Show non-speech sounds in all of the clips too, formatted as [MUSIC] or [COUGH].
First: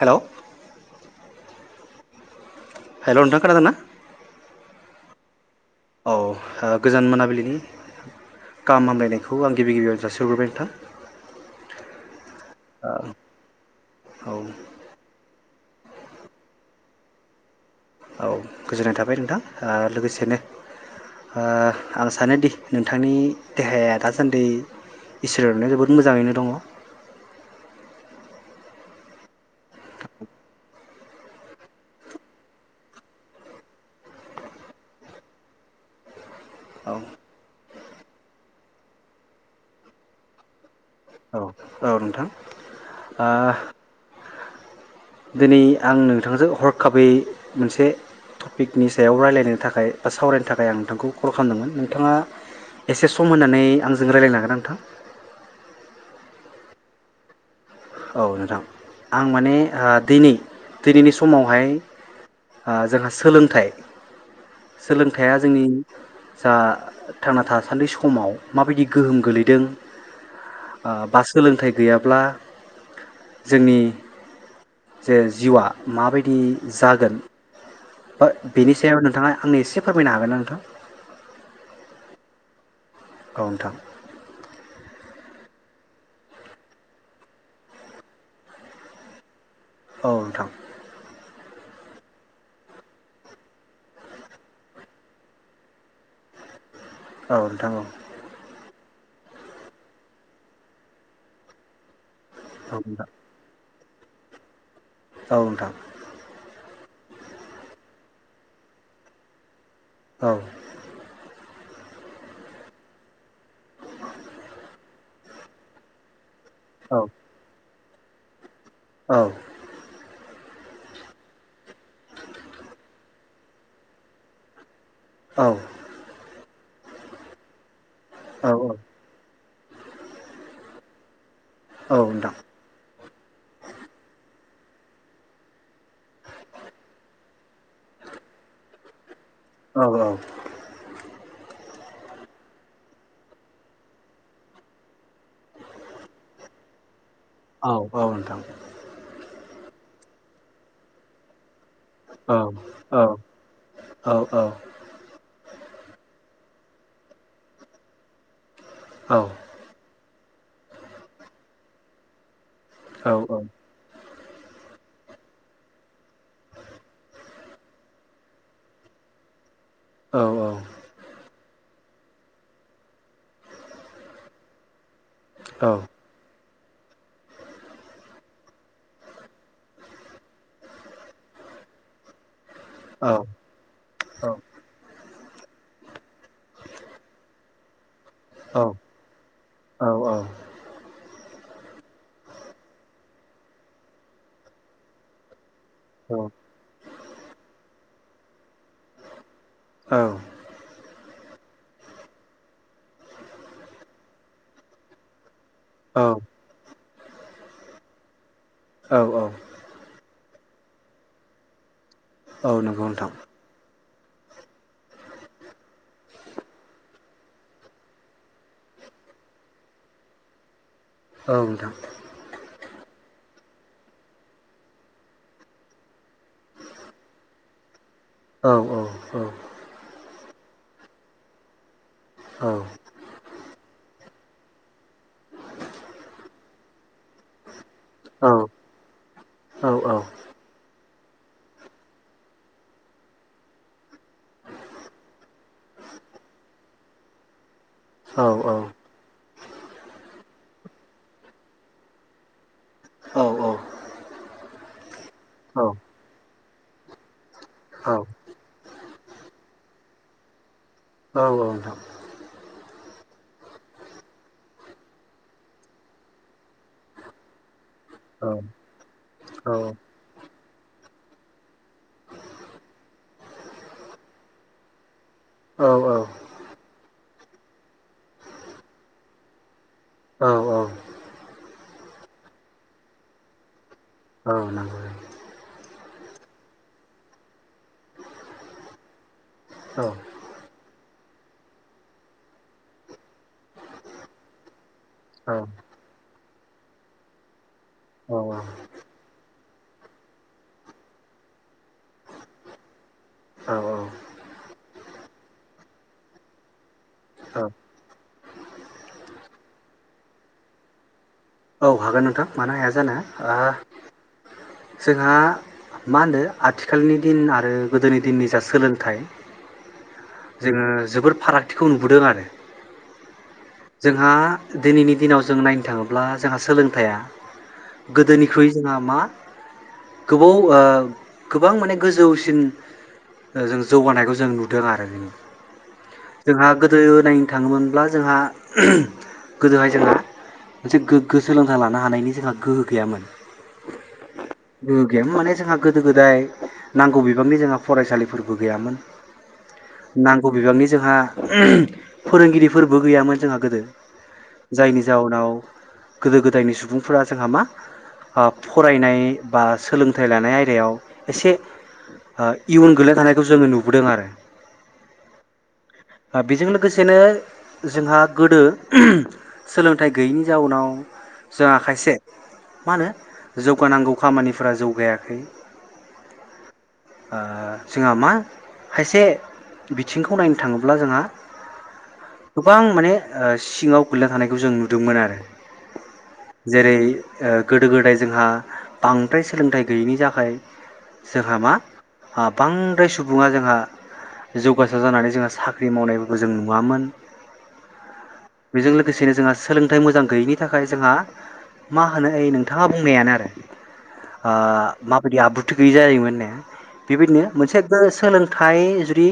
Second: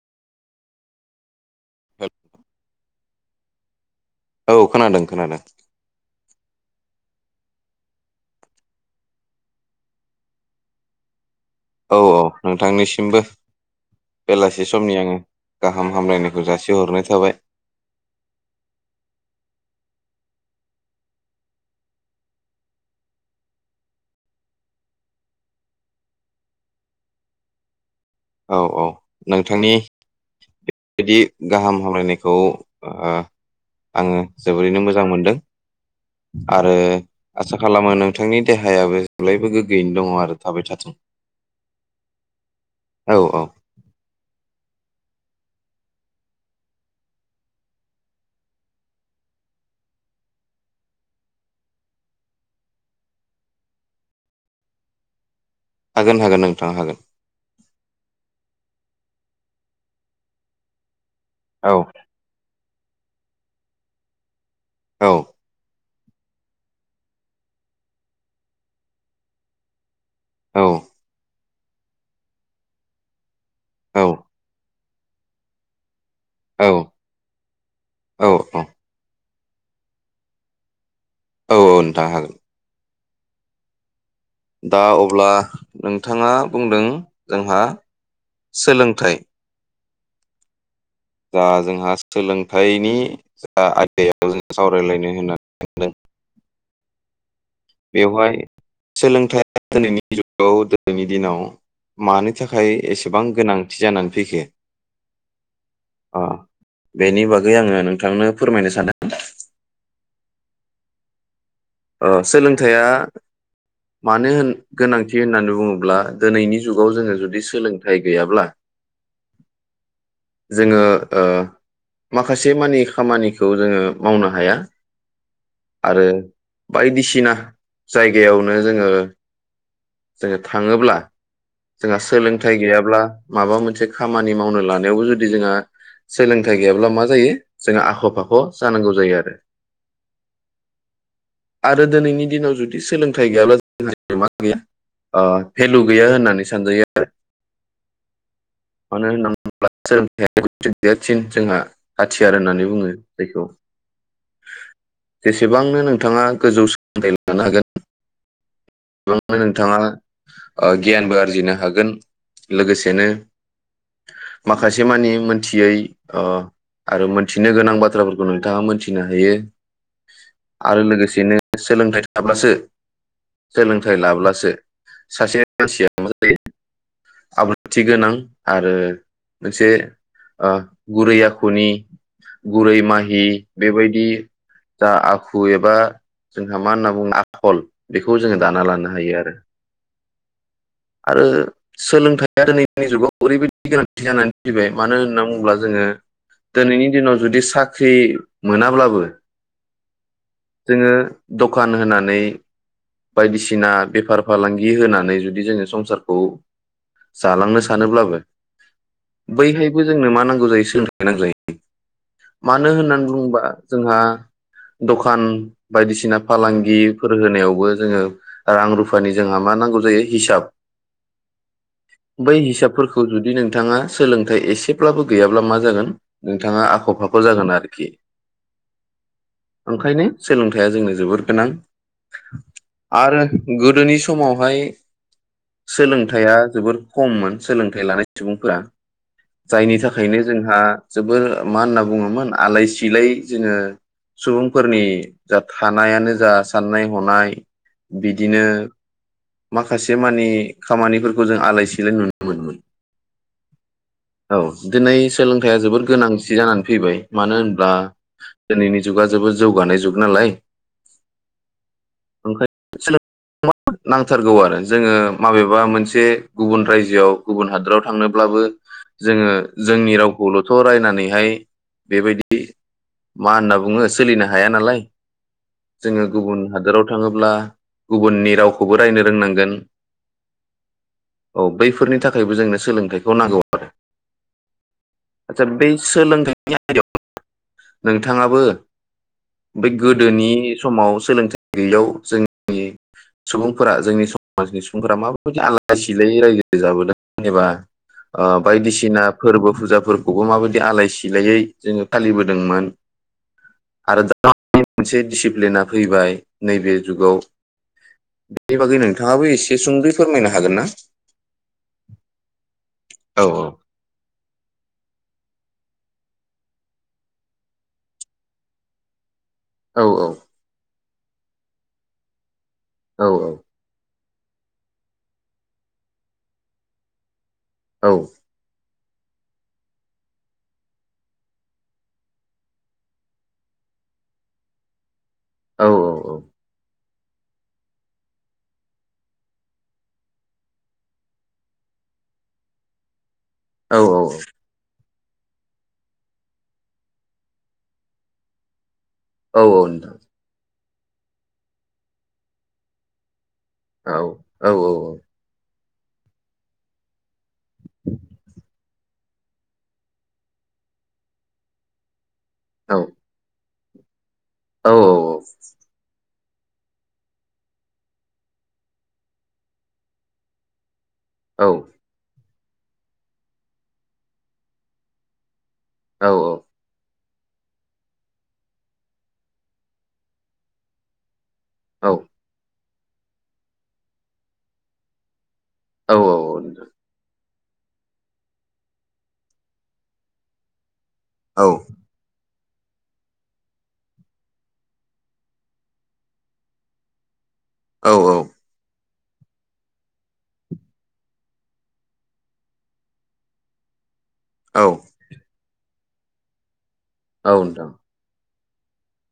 Hello [UNINTELLIGIBLE] hello नोंथां खोनादों ना? औ खोनादों खोनादों। औ ओ गोजान मोनाबिलिनि गाहाम हामलायनायखौ आं गिबि गिबियाव जासिहरग्रोबाय नोंथां। औ औ नोंथांनिसिमबो औ बेलासि समनि आङो गाहाम हामलायनायखौ जासिहरनाय थाबाय। औ गोजोननाय थाबाय नोंथां ओ लोगोसेनो ओ आं सानो दि नोंथांनि देहाया दासान्दै इसोरनि अन्नायाव जोबोद मोजाङैनो दङ? औ औ नोंथांनि बेबायदि गाहाम हामलायनायखौ ओ आङो जोबोरैनो मोजां मोनदों। आरो आसा खालामो नोंथांनि देहायाबो जेब्लायबो गोग्गोयैनो दङ आरो थाबाय थाथों। औ नोंथां। औ ओ औ दिनै आं नोंथांजों हरखाबै मोनसे टपिकनि सायाव रायलायनो थाखाय बा सावरायनो थाखाय आं नोंथांखौ कल खालामदोंमोन नोंथाङा एसे सम होननानै आंजों रायजलायनो हागोना नोंथां? गोन हागोन नोंथां हागोन। औ नोंथां आं माने ओ दिनै दिनैनि स समावहाय औ ओ जोंहा सोलोंथाय औ सोलोंथाया जोंनि जा थांना थासान्दि समाव माबायदि गोहोम गोलैदों औ ओ बास सोलोंथाय गैयाब्ला जोंनि औ जे जिउआ माबायदि दि जागोन औ बा औ बेनि सायाव नोंथाङा आंनो एसे फोरमायनो हागोनना नोंथां औ औ नोंथां हागोन औनोंथां दा अब्ला नोंथाङा बुंदों जोंहा सोलोंथाइ औ नोंथां बा जोंहा सोलोंथाइनि जा आयदायाव जों सावरायलायनो होननानै [UNINTELLIGIBLE] औ नोंथां औ बेवहाय सोलोंथाइया दिनोनैनि जुगाव दिनैनि दिनाव मानि थाखाय नोंथां एसेबां गोनां जानानै फैखो औ नोंथां अ बेनि बागै आङो नोंथांनो फोरमायनो सानो औ ओ सोलोंथाइया मानो होन गोनांथि थि होननानै बुङोब्ला दिनैनि जुगाव जोङो जुदि सोलों थाय गैयाब्ला औ जोङो ओ माखासे मानि खामानि खौ जोङो मावनो हाया औ आरो बायदिसिना जायगायावनो जोङो जोङो थाङोब्ला औ जोंहा नोंथां सोलोंथाइ गैयाब्ला माबा मोनसे खामानि मावनो लानायावबो जुदि जोंहा सोलोंथाइ गैयाब्ला मा जायो जोंहा आख' फाख' जानांगौ जायो आरो औ औ आरो दिनैनि दिनाव जुदि सोलोंथाइ गैयाब्ला [UNINTELLIGIBLE] मा गैया भेलु गैया होननानै सानजायो औ औ नोंथां [INAUDIBLE] गदेरसिन जोंहा हाथियार होननानै बुङो औ औ जायखौ औ औ जैसे एसेबांनो नोंथाङा गोजौ सोलोंथाइ लानो हागोन औ [INAUDIBLE] नोंथाङा ओ गियानबो आरजिनो हागोन लोगोसेनो माखासे मानि मोनथियै अ आरो मोनथिनो गोनां बाथ्राफोरखौ नोंथाङा मोनथिनो हायो औ औ आरो लोगोसेनो सोलोंथाइ थाब्लासो सोलोंथाइ लाब्लासो सासे मानसिया मा जायो आब्रुथि गोनां आरो मोनसे ओ गुरै आखुनि गुरै माहि बेबायदि जा आखु फु एबा जोंहा मा होनना बुङो आखल बेखौ जोङो दाना लानो हायो आरो औ आरो सोलोंथाइया दिनैनि जुगाव ओरैबायदि गोनांथि जानानै फैबाय मानो होननानै बुङोब्ला जोङो दोनैनि दिनाव जुदि सा साख्रि मोनाब्लाबो जोङो दखान होनानै बायदिसिना बेफार फालांगि होनानै जुदि जोङो औ संसारखौ जालांनो सानोब्लाबो औ बैहायबो जोंनो मा नां मोजांयै सोलोंथाइ नांगौ जायो औ मानो नंगौ होननानै नोंथां बुंङोबा जोंहा दखान बायदिसिना फालांगिफोर होनायावबो जोङो रां रुफानि जोंहा मा नांगौ जायो हिसाब औ नोंथां बै हिसाबफोरखौ खौ जुदि नोंथाङा सोलोंथाइ एसेब्लाबो गैयाब्ला मा जागोन नोंथाङा आख फाख जागोन आरोखि औ औ औ ओंखायनो सोलोंथाइया जोंनो जोबोर गोनां औ आरो गोदोनि समावहाय सोलोंथाइया जोबोर खममोन सोलोंथाइ लानाय औ सुबुंफोरा औ जायनि थाखायनो जोंहा जोबोर मा होनना बुङोमोन आलाय सिलाय जोङो सुबुंफोरनि जा थानायानो जा साननाय हनाय औ नोंथां औ बिदिनो माखासे मानि खामानिफोरखौ जों आलाय सिलाय नुनो मोनोमोन। औ दिनै सोलोंथाइया जोबोर गोनांथि जानानै फैबाय। मानो होनब्ला दिनैनि जुगा जोबो जौगानाय जुग नालाय औ औ नोंथां। ओंखायनो सोलों [UNINTELLIGIBLE] नांथारगौ आरो जोङो माबेबा मोनसे गुबुन रायजोआव गुबुन हादराव थांनोब्लाबो जोङो जोंनि रावखौल' सावरायनानैहाय बेबायदि मा होनना बुङो सोलिनो हाया नालाय। जोङो गुबुन हादोराव थाङो ब्ला गुबुननि रावखौबो रायनो रोंनांगोन। औ औ। औ बैफोरनि थाखायबो जोंनो सोलोंथाइखौ नांगौ आरो औ नांगौ। आदसा बे सोलोंथाइनि आयदायाव नोंथाङाबो बेै औ गोदोनि समाव सोलोंथाइ गैयैयाव जोंनि सुबुंफोरा जोंनि समाजनि सुबुं सुबुंफोरा माबायदि आलाय सिलायै रायजो जाबोदों जेनेबा ओ औ औ बायदिसिना फोरबो फुजा फोरखौबो माबायदि आलाय सिलायै जोङो फालिबोदोंमोन? औ औ। आरो दा मोनसे डिसिप्लेना फैबाय नैबे जुगाव बे बागै नोंथाङाबो एसे सुंदै फोरमायनो हागोन ना? औ हागोन नोंथां मानो हाया जानो औ ओ जोंहा मा होनदो आथिखालनि दिन आरो गोदोनि दिननि जा सोलोंथाइ औ जोङो जोबोर फारागथिखौ नुबोदों आरो औ जोंहा दिनैनि दिनाव जों नायनो थाङोब्ला जोंहा सोलोंथाइया औ गोदोनिख्रुइ जोंहा मा गोबाव ओ गोबां माने गोजौसिन जों जौगानायखौ जों नुदों आरो औ जोंहा गो गोदो नायनो थाङोमोनब्ला जोंहा गोदोहाय जोंहा मोनसे गो गोगो सोलोंथाइ लानो हानायनि जोंहा गोहो गैयामोन। औ औ औ माने जोंहा गोदो गोदाय नांगौ बिबांनि जोंहा फरायसालिफोरबो गैयामोन। औ औ नोंथां नांग बिबांनि जोंहा फोरोंगिरिफोरबो गैयामोन जोंहा। गोदो औ जायनि जाउनाव। गोदो गोदायनि सुबुंफोरा जोंहा मा ओ फरायनाय बा सोलोंथाइ लानाय आयदायाव एसे। ओ इयुन औ गोलै थानायखौ जोङो नु नुबुदों आरो। औ औ बेजों लोगोसेनो जोंहा गोदो सोलोंथाइ गैयैनि जाउनाव। जा औ खायसे मा होनो जौगानांगौ खामानिफोरा जौगायाखै। औ औ ओ जोंहा मा खायसे बिथिंखौ नायनो थाङोब्ला जोंहा। औ गोबां माने ओ सिङाव गोगलैना थानायखौ जों नुदोंमोन आरो। औ जेरै ओ गोदो गोदाय जोंहा बांद्राय सोलोंथाइ गैयैनि थाखाय। जोहामा औ आब बांद्राय सुबुङा जोंहा जौगासार जानानै जोंहा साख्रि मावनायफोरखौ जों नुवामोन। औ बेजों लोग बेसेनो जोंहा सोलोंथाइ मोजां गैयैनि थाखाय जोंहा मा होनो नोंथाङा बुंनायानो आरो। ओ औ औ नोंथां औ नोंथां औ नोंथां माबायदि आबुथि गैजायमोन नो बेबायदिनो मोनसे सोलों थाय जुदि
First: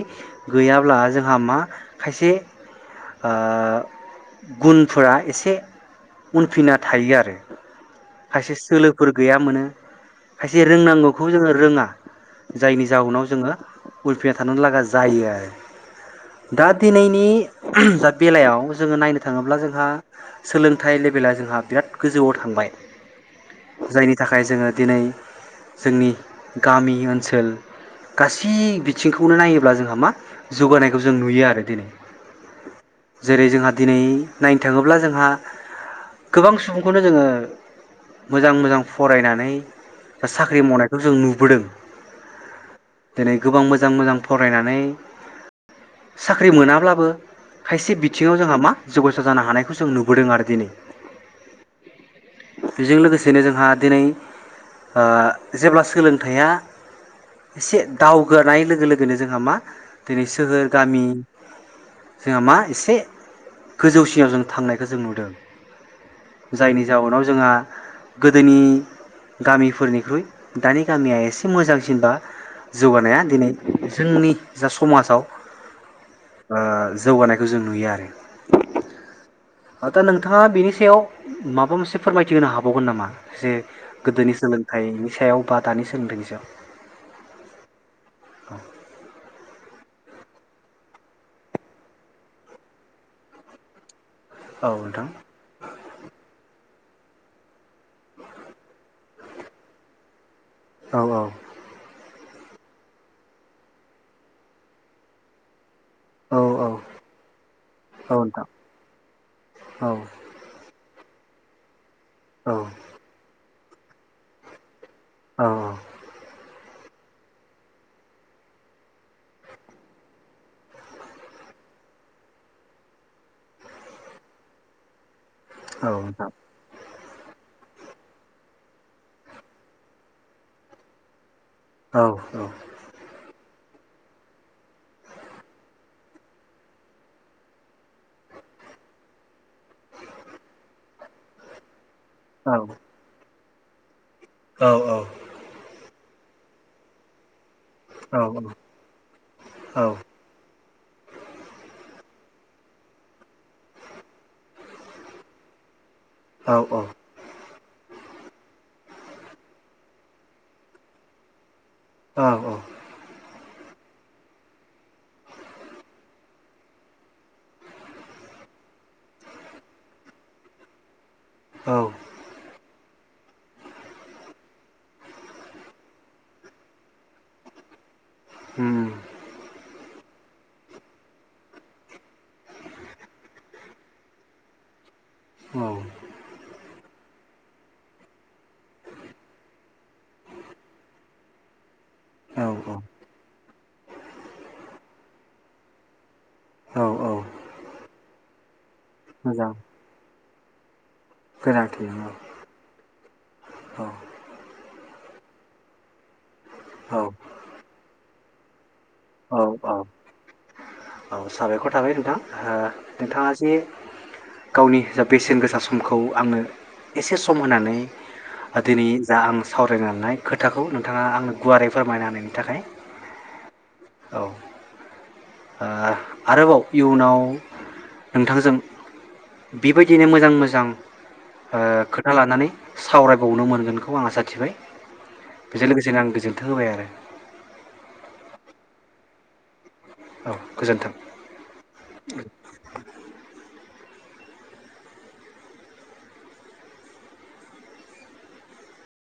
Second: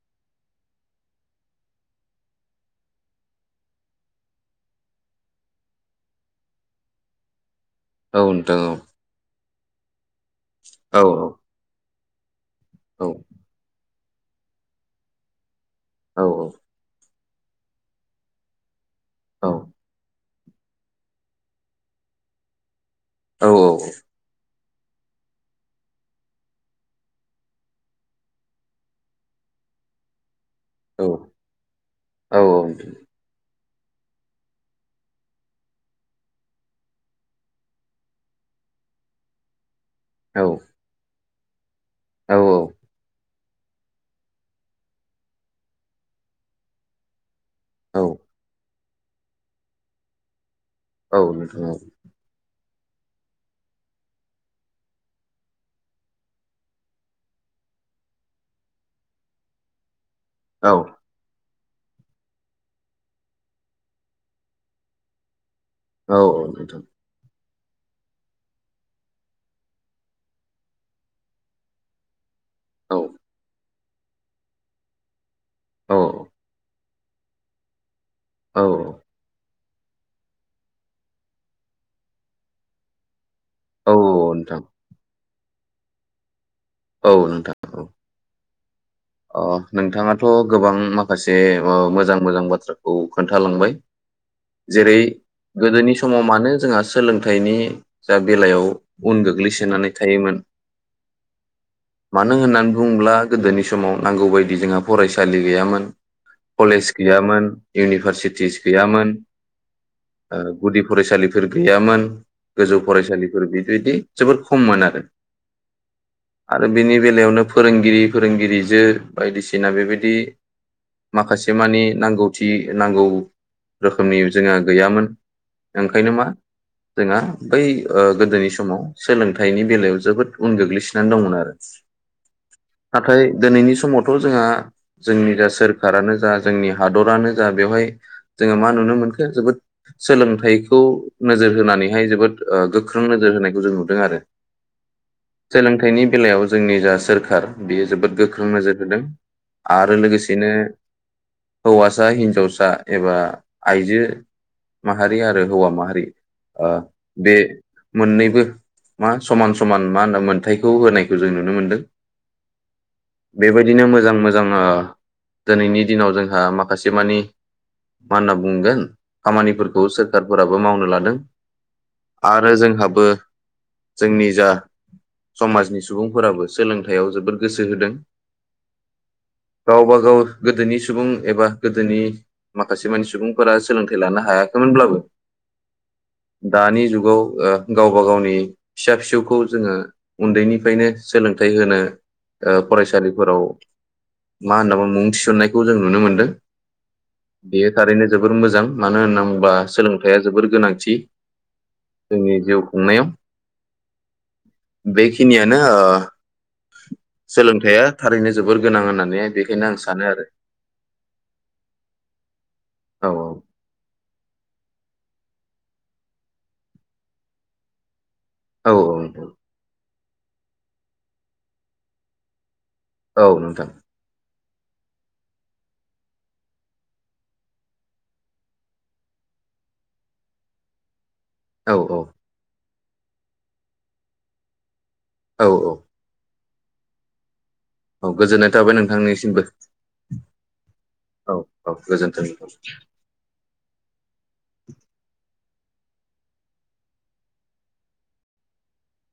गैयाब्ला जोंहा मा खायसे ओ गुनफोरा एसे उनफिना थायो आरो। खायसे सोलोफोर गैयामोनो [INAUDIBLE] खायसे रोंनांगौखौ जोङो रोङा। जायनि जाहोनाव जोङो उल फिना थानो लागा जायो आरो। दा दिनैनि। दा बेलायाव जोंङो नायनो थाङोब्ला जोंहा सोलों थाइ लेभेला जोंहा बिराद गोजौआव थांबाय जायनि थाखाय जोंङो दिनै जोंनि गामि ओनसोल गासै बिथिंखौनो नायोब्ला जोंहा मा जौगानायखौ जों नुयो आरो दिनै जेरै जोंहा दिनै नायनो थांङोब्ला जोंहा गोबां सुबुंखौनो जोंङो मोजां मोजां फरायनानै दा साख्रि मावनायखौ जों नु बोदों औ औ दिनै गोबां मोजां मोजां फरायनानै साख्रि मोनाब्लाबो खायसे बिथिङाव जोंहा मा जौगासारनो हानायखौ जों नुयो बोदों आरो दिनै औ [UNINTELLIGIBLE] बेजों लोगोसेनो जोंहा दिनै ओ जेब्ला सोलोंथाइया एसे दावगानाय लोगो लोगोनो जोंहा मा दिनै सोहोर गामि जोंहा मा एसे गोजौसिनाव जों थांनाय खौ जों नुदों जायनि जाउोनाव जोंहा गोदोनि गामिफोरनिख्रुइ दानि गामिया एसे मोजांसिनबा जौगानाया दिनै जोंनि जा समाजाव ओ जौगानायखौ जों नुयो आरो दा नोंथाङा बेनि सायाव माबा मोनसे फोरमायथि होनो हाबावगोन नामा जे गोदोनि सोलोंथाइनि सायाव बा दानि सोंलोंथाइनि सायाव औ नोंथाङा औ [INAUDIBLE] अ नोंथाङाथ' गोबां माखासे आ मोजां मोजां बाथ्राखौ खोन्थालांबाय औ जेरै नोंथां गोदोनि समाव मानो जोंहा सोलोंथाइनि जा बेलायाव उन गोग्लैसोनानै थायोमोन औ औ मानो होननानै बुंङोब्ला गोदोनि समाव नांगौ बायदि जोंहा फरायसालि गैयामोन औ औ कलेज गैयामोन औ नोंथां इउनिभारसिटिस गैयामोन औ ओ गुदि फरायसालिफोर गैयामोन औ गोजौ फरायसालिफोर बे बिदि जोबोर खममोन आरो। औ औ। आरो बेनि बेलायावनो फोरोंगिरिफोर फोरोंगिरिजो बायदिसिना बेबायदि माखासे मानि नांगौथि नांगौ रोखोमनि जोंहा गैयामोन। औ ओंखायनो मा नोंथां जोंहा बै ओ गोदोनि समाव सोलोंथाइनि बेलायाव जोबोद उन गोग्लैसोनानै दंमोन आरो। औ नाथाय दिनैनि समावथ' जोंहा जोंनि जा सोरखारानो जा जोंनि हादरानो जा बेवहाय जोङो मा नुनो मोनख जोबोद सोलोंथाइखौ नोजोर होनानै जोबोद औ ओ गोख्रों नोजोर होनाय जों नुदों आरो औ औ। सोलोंथाइनि बेलायाव जोंनि जा सोरखार बियो जोबोद गोख्रों नोजोर होदों आरो लोगोसेनो हौवासा हिनजावसा एबा आइजो माहारि आरो हौवा माहारि ओ बे मोननैबो मा समान समान मा होनो मोन्थथायखौ होनायखौ जों नुनो मोनदों। औ औ। बेबायदिनो मोजां मोजां ओ दिनैनि दिनाव जोंहा माखासे मानि मा होनना बुंगोन खामानिफोरखौ सोरखारफोराबो मावनो लादों। औ आरो जोंहा बो जोंनि जा समाजनि सुबुंफोराबो सोलों थाइयाव जोबोद गोसो होदों। उम। गावबागाव गोदोनि सुबुं एबा गोदोनि माखासे मानि सुबुंफोरा सोलोंथाइ लानो हायाखैमोनब्लाबो औ दानि जुगाव ओ गावबा गावनि फिसा फिसौखौ जोङो उन्दैनिफ्रायनो सोलोंथाइ होनो ओ औ औ फरायसालिफोराव मा होननना बुङो मुं थिसननायखौ जों नुनो मोनदों औ औ बेयो थारैनो जोबोर मोजां। मानो होनना मोजां बुंबा सोंलोंथाइया जोबोर गोनांथि। गोनांथि औ जोंनि जिउ खुंनायाव। औ बेखिनियानो ओ सोलोंथाइया थारैनो जोबोर गोनां होननानै औ बेखायनो औ आं सानो आरो औ साबायखर थाबाय नोंथां औ नोंथाङा जे गावनि बेसेन गोसा समखौ आंनो एसे सम होनानै औ दिनै जा आं सावरायनानै खोथाखौ नोंथाङा आंनो गुवारै फोरमायना होनायनि थाखाय। औ नोंथां। आ आरोबाव इयुनाव नोंथांजों बेबायदिनो मोजां मोजां ओ औ औ खोथा लानानै सावरायबावनो मोनगोनखौ आं आसाथिबाय। औ बेजों औ लोगोसेनो आं गोजोन थों होबाय आरो औ गोजोननाय थाबाय नोंथांनिसिमबो औ गोजोन्थों। औ औ गोजोन्थों। औ